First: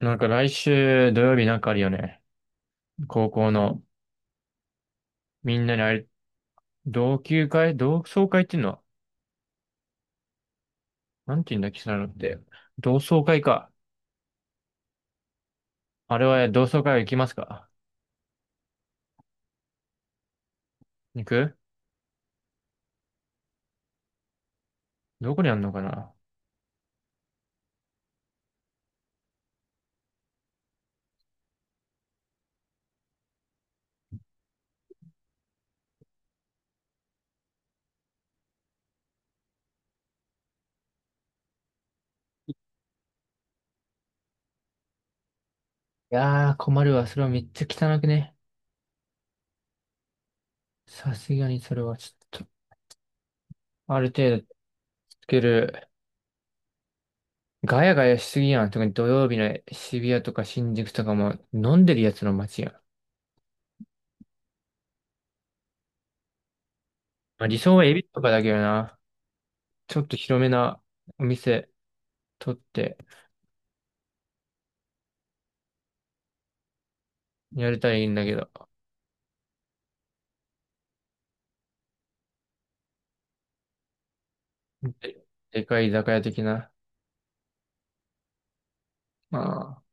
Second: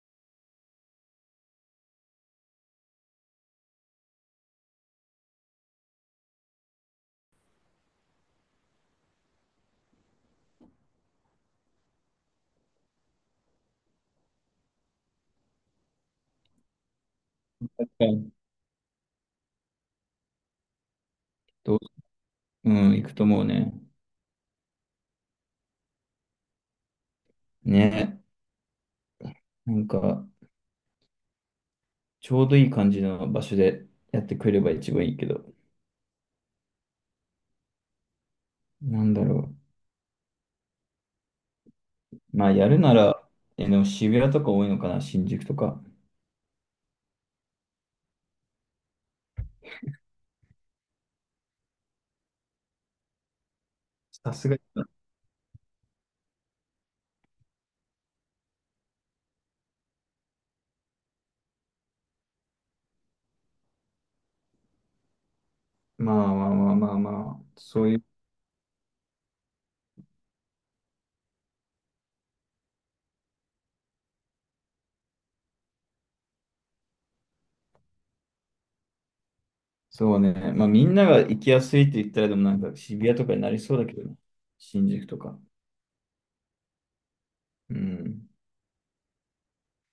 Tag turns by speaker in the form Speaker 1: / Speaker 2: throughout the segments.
Speaker 1: なんか来週土曜日なんかあるよね。高校の、みんなにあれ、同窓会っていうのは、なんて言うんだっけ、そういうのって。同窓会か。あれは同窓会行きますか？
Speaker 2: 確かに。
Speaker 1: 行く。
Speaker 2: どう、うん、行くと思うね。
Speaker 1: どこにあんのかな。
Speaker 2: ね。なんか、ちょうどいい感じの場所でやってくれれば一番いいけど、なんだろう。まあ、やるなら、でも渋谷とか多いのかな、新宿とか。
Speaker 1: いやー、困るわ。それはめっちゃ汚くね。さすがにそれはちょっと、ある程
Speaker 2: さ
Speaker 1: 度
Speaker 2: すがに。
Speaker 1: つける。ガヤガヤしすぎやん。特に土曜日の渋谷とか新宿とかも飲んでるやつの街やん。ま
Speaker 2: まあまあまあまあま
Speaker 1: あ、理
Speaker 2: あ、
Speaker 1: 想
Speaker 2: そ
Speaker 1: は
Speaker 2: う
Speaker 1: エ
Speaker 2: い
Speaker 1: ビ
Speaker 2: う、
Speaker 1: とかだけどな。ちょっと広めなお店取って、やりたいんだけど、
Speaker 2: そうね。まあ、みんなが行きやすいって言ったら、でも渋谷とかになりそうだけどね、新宿と
Speaker 1: で、
Speaker 2: か。
Speaker 1: でかい居酒屋的な、
Speaker 2: うん。
Speaker 1: まあ、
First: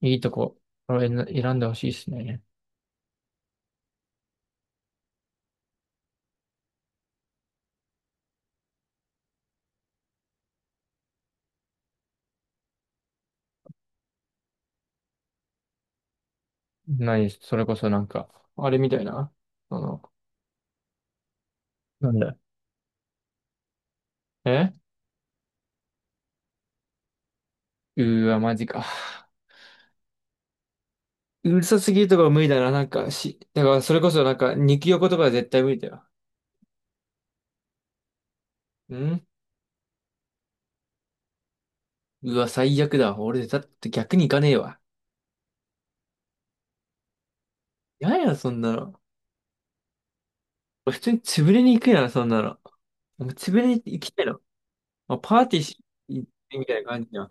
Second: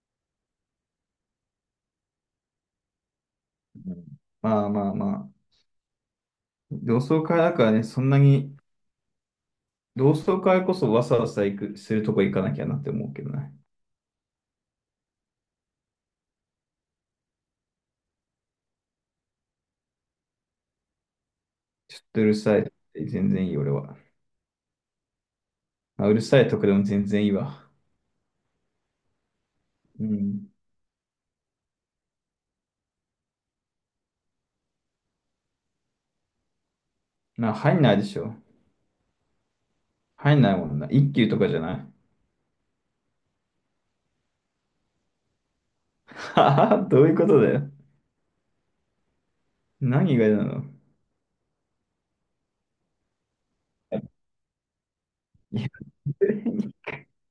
Speaker 1: いいとこ、これ選んでほしいですね。
Speaker 2: うん、まあまあまあ、同窓会だからね、そんなに、同窓会こそわさわさ行く、するとこ行かなきゃなって思うけどね。
Speaker 1: 何、それこそなんか、あれみたいな、その、
Speaker 2: ちょっ
Speaker 1: なん
Speaker 2: とうる
Speaker 1: だ、
Speaker 2: さい。全然いい、俺は。
Speaker 1: え、
Speaker 2: まあ、うるさいとこでも全然いいわ。
Speaker 1: うーわ、マジか。
Speaker 2: うん。
Speaker 1: うるさすぎるとかは無理だな、なんか、し、だからそれこそなんか、肉横とかは絶対無理だよ。
Speaker 2: まあ、入んないでしょ。
Speaker 1: ん、
Speaker 2: 入んないもんな。一級とかじゃない。
Speaker 1: うわ、最悪だ。俺、だって逆に行かねえわ。
Speaker 2: はは、どういうことだよ。
Speaker 1: やや、そんなの。
Speaker 2: 何がなの。
Speaker 1: 俺普通に潰れに行くやん、そんなの。なんか潰れに行きたいの。まあ、パー
Speaker 2: い
Speaker 1: ティー
Speaker 2: や、
Speaker 1: し、行ってみたいな感じじゃん。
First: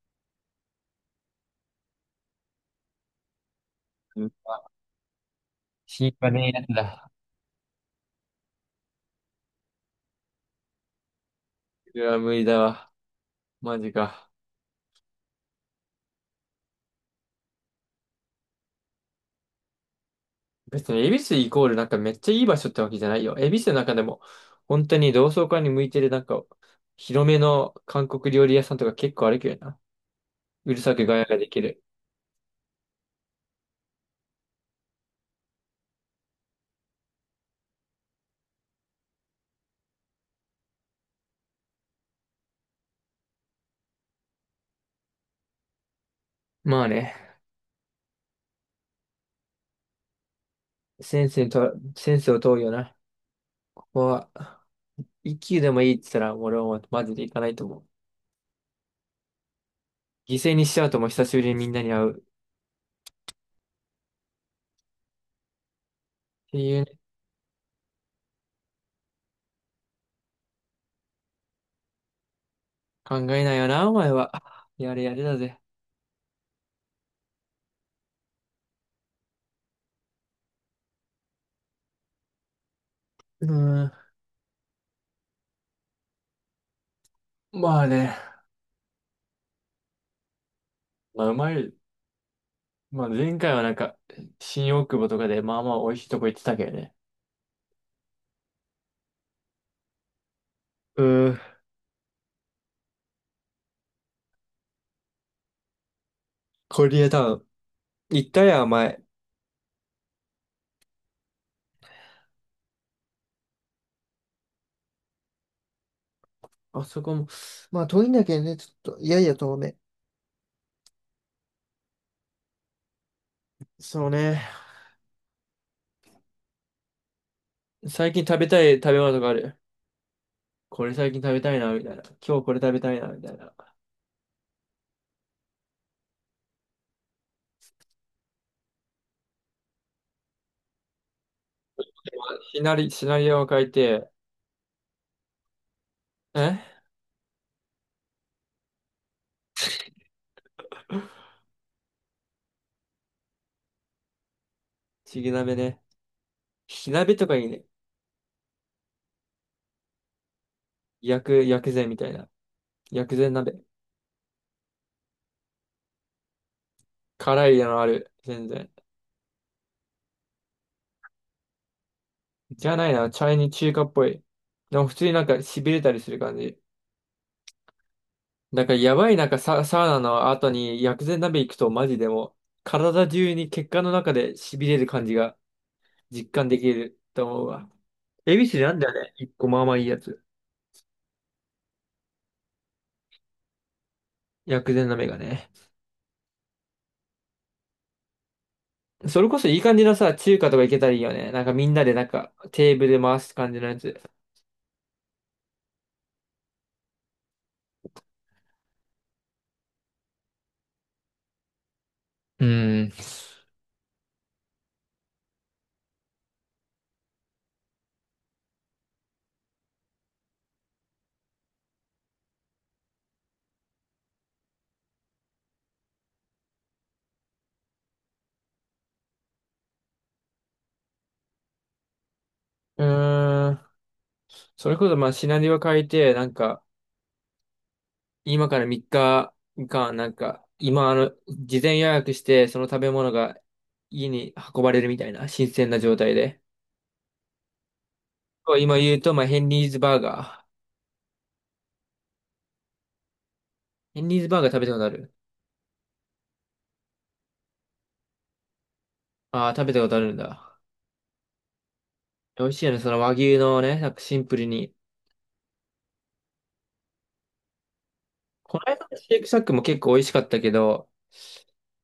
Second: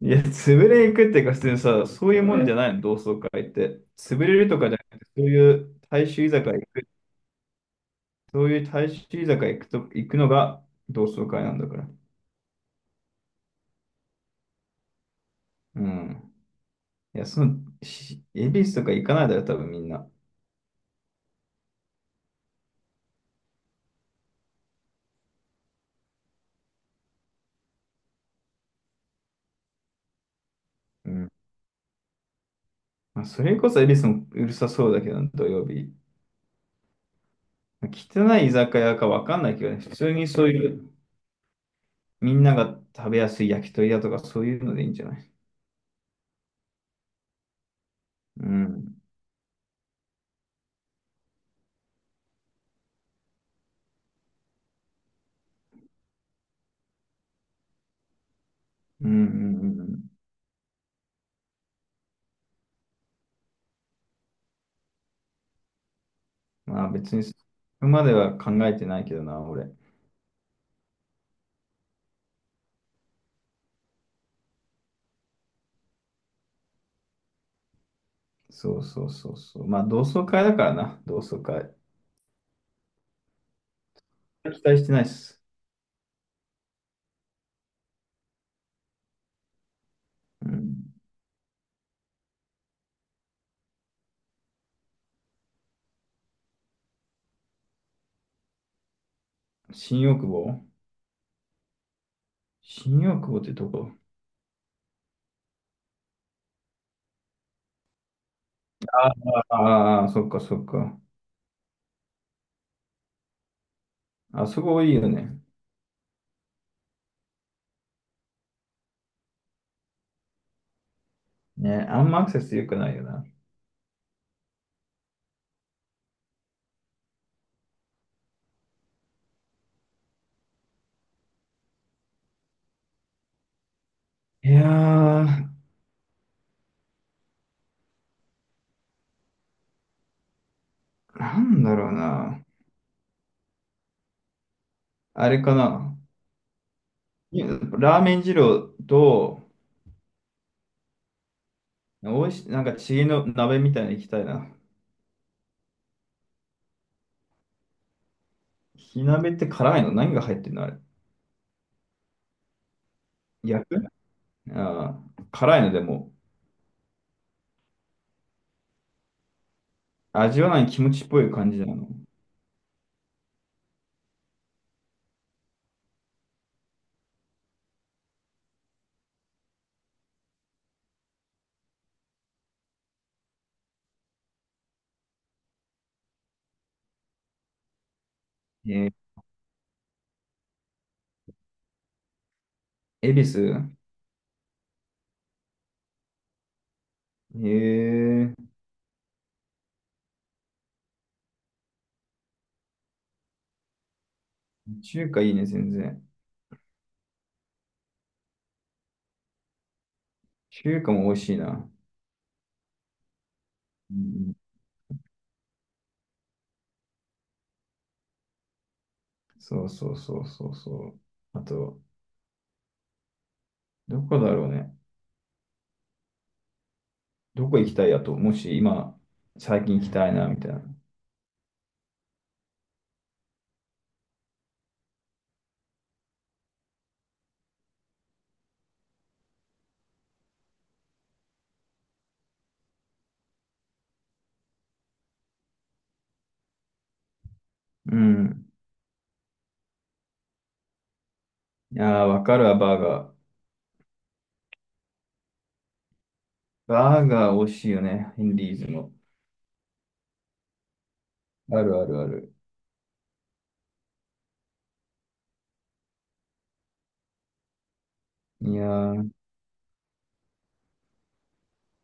Speaker 2: いや潰れ行くっていうか、普通にさ、そういうもんじゃないの、同窓会って。潰れるとかじゃなくて、そういう大
Speaker 1: 心
Speaker 2: 衆
Speaker 1: 配
Speaker 2: 居酒
Speaker 1: ね
Speaker 2: 屋
Speaker 1: えや
Speaker 2: 行
Speaker 1: つ
Speaker 2: く、
Speaker 1: だ。
Speaker 2: そういう大衆居酒屋行くと、行くのが同窓会なんだから。
Speaker 1: いや、無理だわ。マジか。
Speaker 2: うん。いや、その、し恵比寿とか行かないだろ、多分みんな。
Speaker 1: 別に、恵比寿イコールなんかめっちゃいい場所ってわけじゃないよ。恵比寿の中でも、本当に同窓会に向いてるなんか、広めの韓国料理屋さんとか結構あるけどな。うるさく
Speaker 2: う
Speaker 1: ガヤ
Speaker 2: ん。
Speaker 1: ができる。
Speaker 2: まあ、それこそ恵比寿もうるさそうだけど、土曜日。汚い居酒屋かわかんないけどね、普通にそういう、みんなが食べやすい焼き鳥屋とかそういうのでいいんじゃない？
Speaker 1: まあね、
Speaker 2: うん。
Speaker 1: センスにと、センスを問うよな。ここは、一級でもいいって言ったら、俺はもうマジで行かないと思う。
Speaker 2: うんうんうんうん。
Speaker 1: 犠牲にしちゃうともう久しぶりにみんなに会う、っていう
Speaker 2: まあ
Speaker 1: ね。
Speaker 2: 別に、そこまでは考えてないけどな、俺。
Speaker 1: 考えないよな、お前は。やれやれだぜ。
Speaker 2: そうそうそうそう。まあ同窓会だからな、同窓会。
Speaker 1: うーん。
Speaker 2: 期待してないっす。
Speaker 1: まあね。
Speaker 2: うん。
Speaker 1: まあ、うまい。まあ前回はなんか、新大久保とかでまあまあ美味しいとこ行ってたけどね。
Speaker 2: 新大久保。
Speaker 1: うん、
Speaker 2: 新大久保ってとこ。
Speaker 1: コリアタウン。行ったやん、前。
Speaker 2: ああー、そっかそっか。あそこいいよね。
Speaker 1: あそこも、まあ遠いんだけどね、ちょっと、いやいや遠め。
Speaker 2: ね、あんまアクセス良くないよな。
Speaker 1: そうね。最近食べたい食べ物とかある？これ最近食べたいな、みたいな。今日これ食べたいな、みたいな。
Speaker 2: いやー、なんだろうな。
Speaker 1: シナリオを書いて、
Speaker 2: あれかな。
Speaker 1: え、
Speaker 2: ラーメン二郎と、おいし、チゲの鍋みたいに行きたいな。
Speaker 1: ちぎ鍋ね。火鍋とかいいね。
Speaker 2: 火鍋って辛いの何が入ってるのあれ。
Speaker 1: 薬膳みたいな。薬膳鍋。
Speaker 2: 焼く、あー、辛いのでも、
Speaker 1: 辛いのある。全然。
Speaker 2: 味わわない気持ちっぽい感じなの。
Speaker 1: じゃないな。チャイニー中華っぽい。でも普通になんか痺れたりする感じ。なんからやばいなんかサウナの後に薬膳鍋行くとマジでもう体中に血管の中で痺れる感じが実感できると思うわ。恵比寿なん
Speaker 2: え
Speaker 1: だよ
Speaker 2: ー、
Speaker 1: ね、一個まあまあいいやつ。
Speaker 2: 恵比寿。
Speaker 1: 薬膳鍋がね。
Speaker 2: えー、
Speaker 1: それこそいい感じのさ、中華とか行けたらいいよね。なんかみんなでなんかテーブル回す感じのやつ。
Speaker 2: 中華いいね、全然。中華も美味しいな。
Speaker 1: うん。
Speaker 2: うん、そうそうそうそうそう。あと、どこだろうね。どこ行きたいやと、もし今、最近行きたいな、みたいな。
Speaker 1: うーん。それこそまあシナリオ変えて、なんか今から3日間、なんか、今、あの、事前予約して、その食べ物が家に運ばれるみたいな、新鮮な状態で。
Speaker 2: うん。
Speaker 1: こう今言うと、まあ、ヘンリーズバーガー。
Speaker 2: いやー、わかるわ、バーガー。
Speaker 1: ヘンリーズバーガー食べたことある？
Speaker 2: バーガー美味しいよね、ヘンリーズの。
Speaker 1: ああー、食べたことあるんだ。
Speaker 2: あるあるある。
Speaker 1: 美味しいよね、その和牛のね、なんかシンプルに。
Speaker 2: い
Speaker 1: こ
Speaker 2: や
Speaker 1: の間
Speaker 2: ー、
Speaker 1: の
Speaker 2: う
Speaker 1: シ
Speaker 2: ん
Speaker 1: ェイクサックも結構美味しかったけど、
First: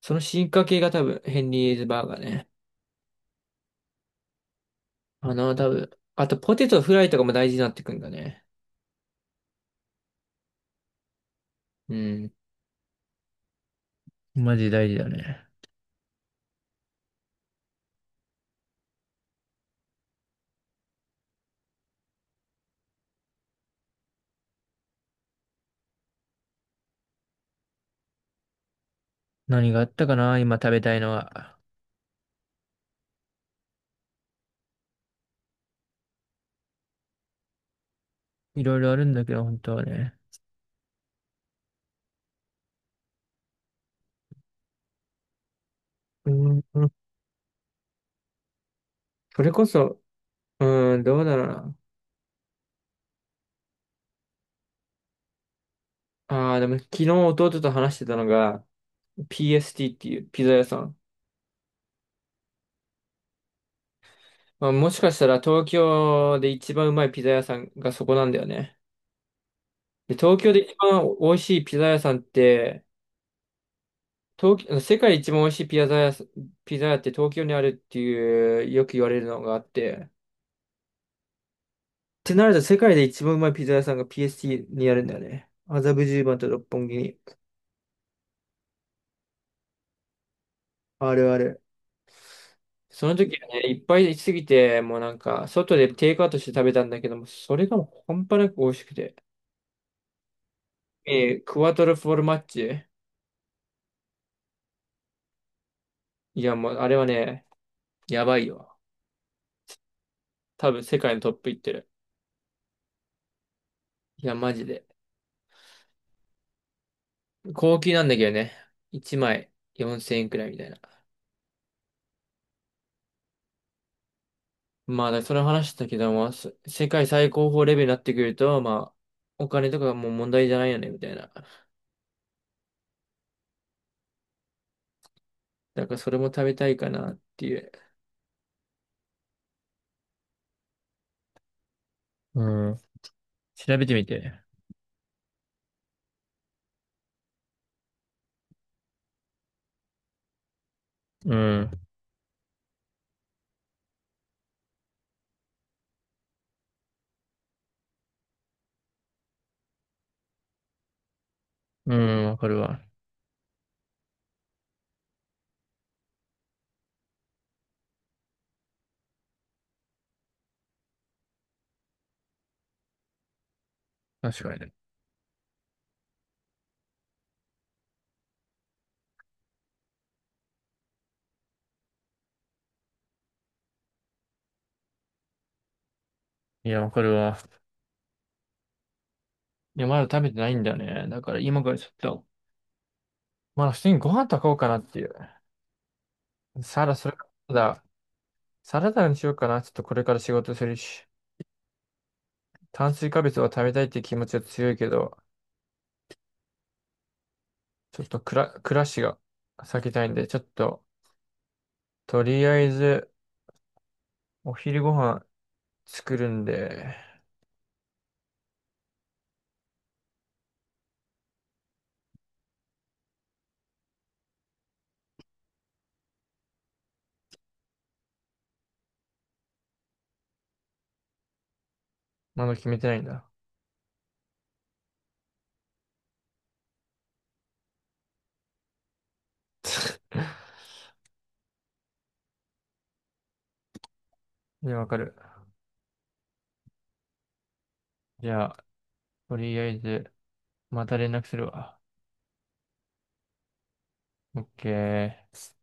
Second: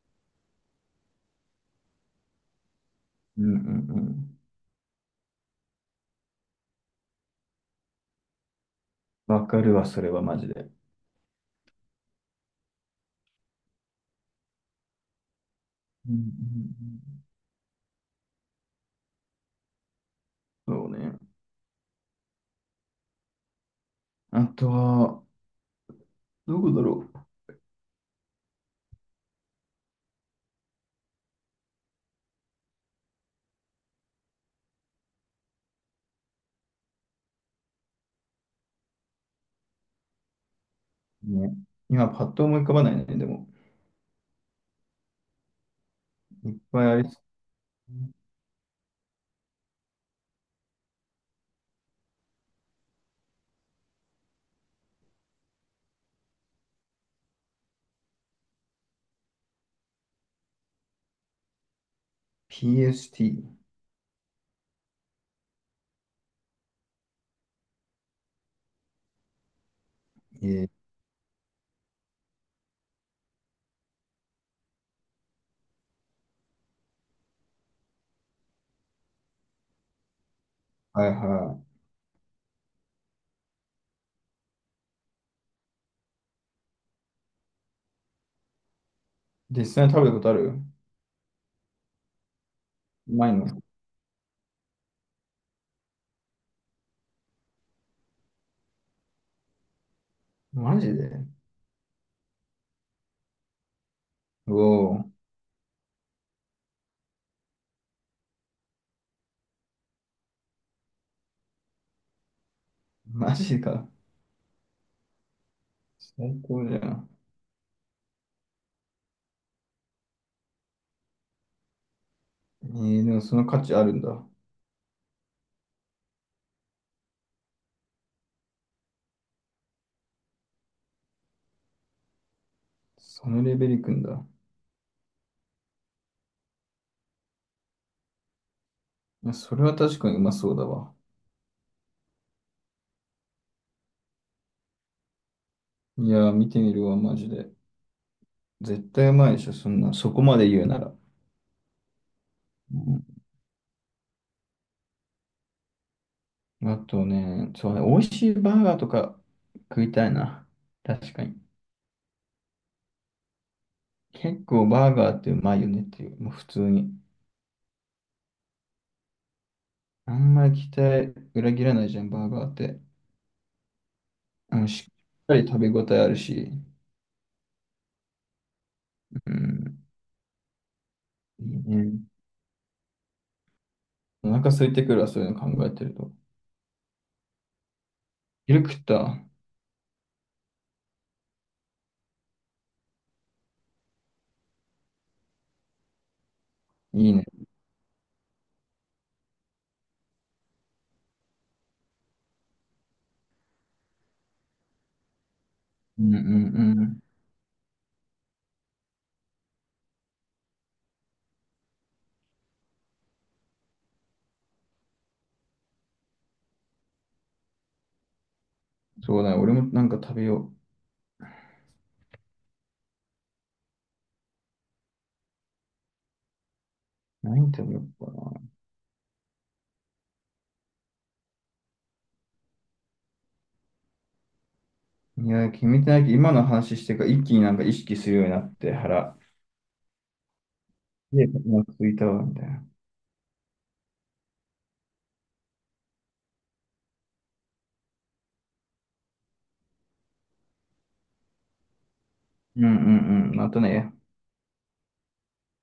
Speaker 1: その進化系が多分、ヘンリーズバーガーね。
Speaker 2: うんうん。
Speaker 1: あの、多分、あとポテトフライとかも大事になってくんだね。
Speaker 2: わかるわ、それはマジで。
Speaker 1: うん。マジ大事だね。
Speaker 2: うんうんうん、そうね。あとは、どこだろ
Speaker 1: 何があったかな、今食べたいのは。いろいろあるんだけど、本当はね。
Speaker 2: う。ね。今、パッと思い浮かばないね、でも。
Speaker 1: う
Speaker 2: い
Speaker 1: ー
Speaker 2: っぱい
Speaker 1: ん、
Speaker 2: ありそう。
Speaker 1: それこそ、うーん、どうだろうな。ああ、でも昨日弟と話してたのが、PST っていうピザ屋さん。
Speaker 2: PST。
Speaker 1: まあ、もしかしたら東京で一番うまいピザ屋さんがそこなんだよね。で、東京で
Speaker 2: え
Speaker 1: 一
Speaker 2: ー、
Speaker 1: 番美味しいピザ屋さんって、東京、世界で一番美味しいピザ屋って東京にあるっていう、よく言われるのがあって。っ
Speaker 2: はいは
Speaker 1: てなると世界で一番うまいピザ屋さんが PST にあるんだよね。麻布十番と六本木に。
Speaker 2: い。実際に食べたことある？
Speaker 1: あるある。その
Speaker 2: うまい
Speaker 1: 時はね、
Speaker 2: の？
Speaker 1: いっぱいすぎて、もうなんか、外でテイクアウトして食べたんだけども、それがもう半端なく美味しくて。
Speaker 2: マジで？
Speaker 1: えークワトロフォルマッチ。
Speaker 2: おお、
Speaker 1: いや、もうあれはね、やばいよ。多分世界のトップいってる。
Speaker 2: マジか。
Speaker 1: いや、マジで。
Speaker 2: 最高じゃん。
Speaker 1: 高級なんだけどね。1枚4000円くらいみたいな。
Speaker 2: えー、でもその価値あるんだ。
Speaker 1: まあ、だからその話したけども、世界最高峰レベルになってくると、まあ、お金とかがもう問題じゃないよね、みたいな。
Speaker 2: そのレベルいくんだ。
Speaker 1: だからそれも食べたいかなっていう。
Speaker 2: いや、それは確かにうまそうだわ。
Speaker 1: うん。調べてみて。
Speaker 2: いやー、見てみるわ、マジで。絶対うまいでしょ、そんな、そこまで言うなら。
Speaker 1: うん。
Speaker 2: うん、あとね、そうね、美味しいバーガーとか食いたいな。確かに。
Speaker 1: うん、わかるわ。
Speaker 2: 結構バーガーってうまいよねっていう、もう普通に。あんまり期待裏切らないじゃん、バーガーって。
Speaker 1: 確か
Speaker 2: あ
Speaker 1: に
Speaker 2: の、
Speaker 1: ね。
Speaker 2: しっかり食べ応えあるし。うん。いいね。お腹空いてくるわ、そういうの考えてると。
Speaker 1: いや、わかるわ。
Speaker 2: 昼食った？
Speaker 1: いや、まだ食べてないんだよね。だから今からちょっと、まだ普通にご飯炊こうかなっていう。サラ、
Speaker 2: い
Speaker 1: そ
Speaker 2: い
Speaker 1: れ
Speaker 2: ね。
Speaker 1: からだ、サラダにしようかな。ちょっとこれから仕事するし、炭水化物を食べたいって気持ちは強いけど、
Speaker 2: うんうんうん。
Speaker 1: ちょっと暮らしが避けたいんで、ちょっと、とりあえず、お昼ご飯作るんで、
Speaker 2: そうだね。俺もなんか食べよう。何食べようかな。
Speaker 1: まだ決めてないんだ。
Speaker 2: いや、決めてないけど、今の話してから一気になんか意識するようになって、腹。で、今ついたわ、みたいな。
Speaker 1: いや、わかる。じゃあ、とりあえず、また連絡するわ。
Speaker 2: うんうんうん。またね。
Speaker 1: オッケー。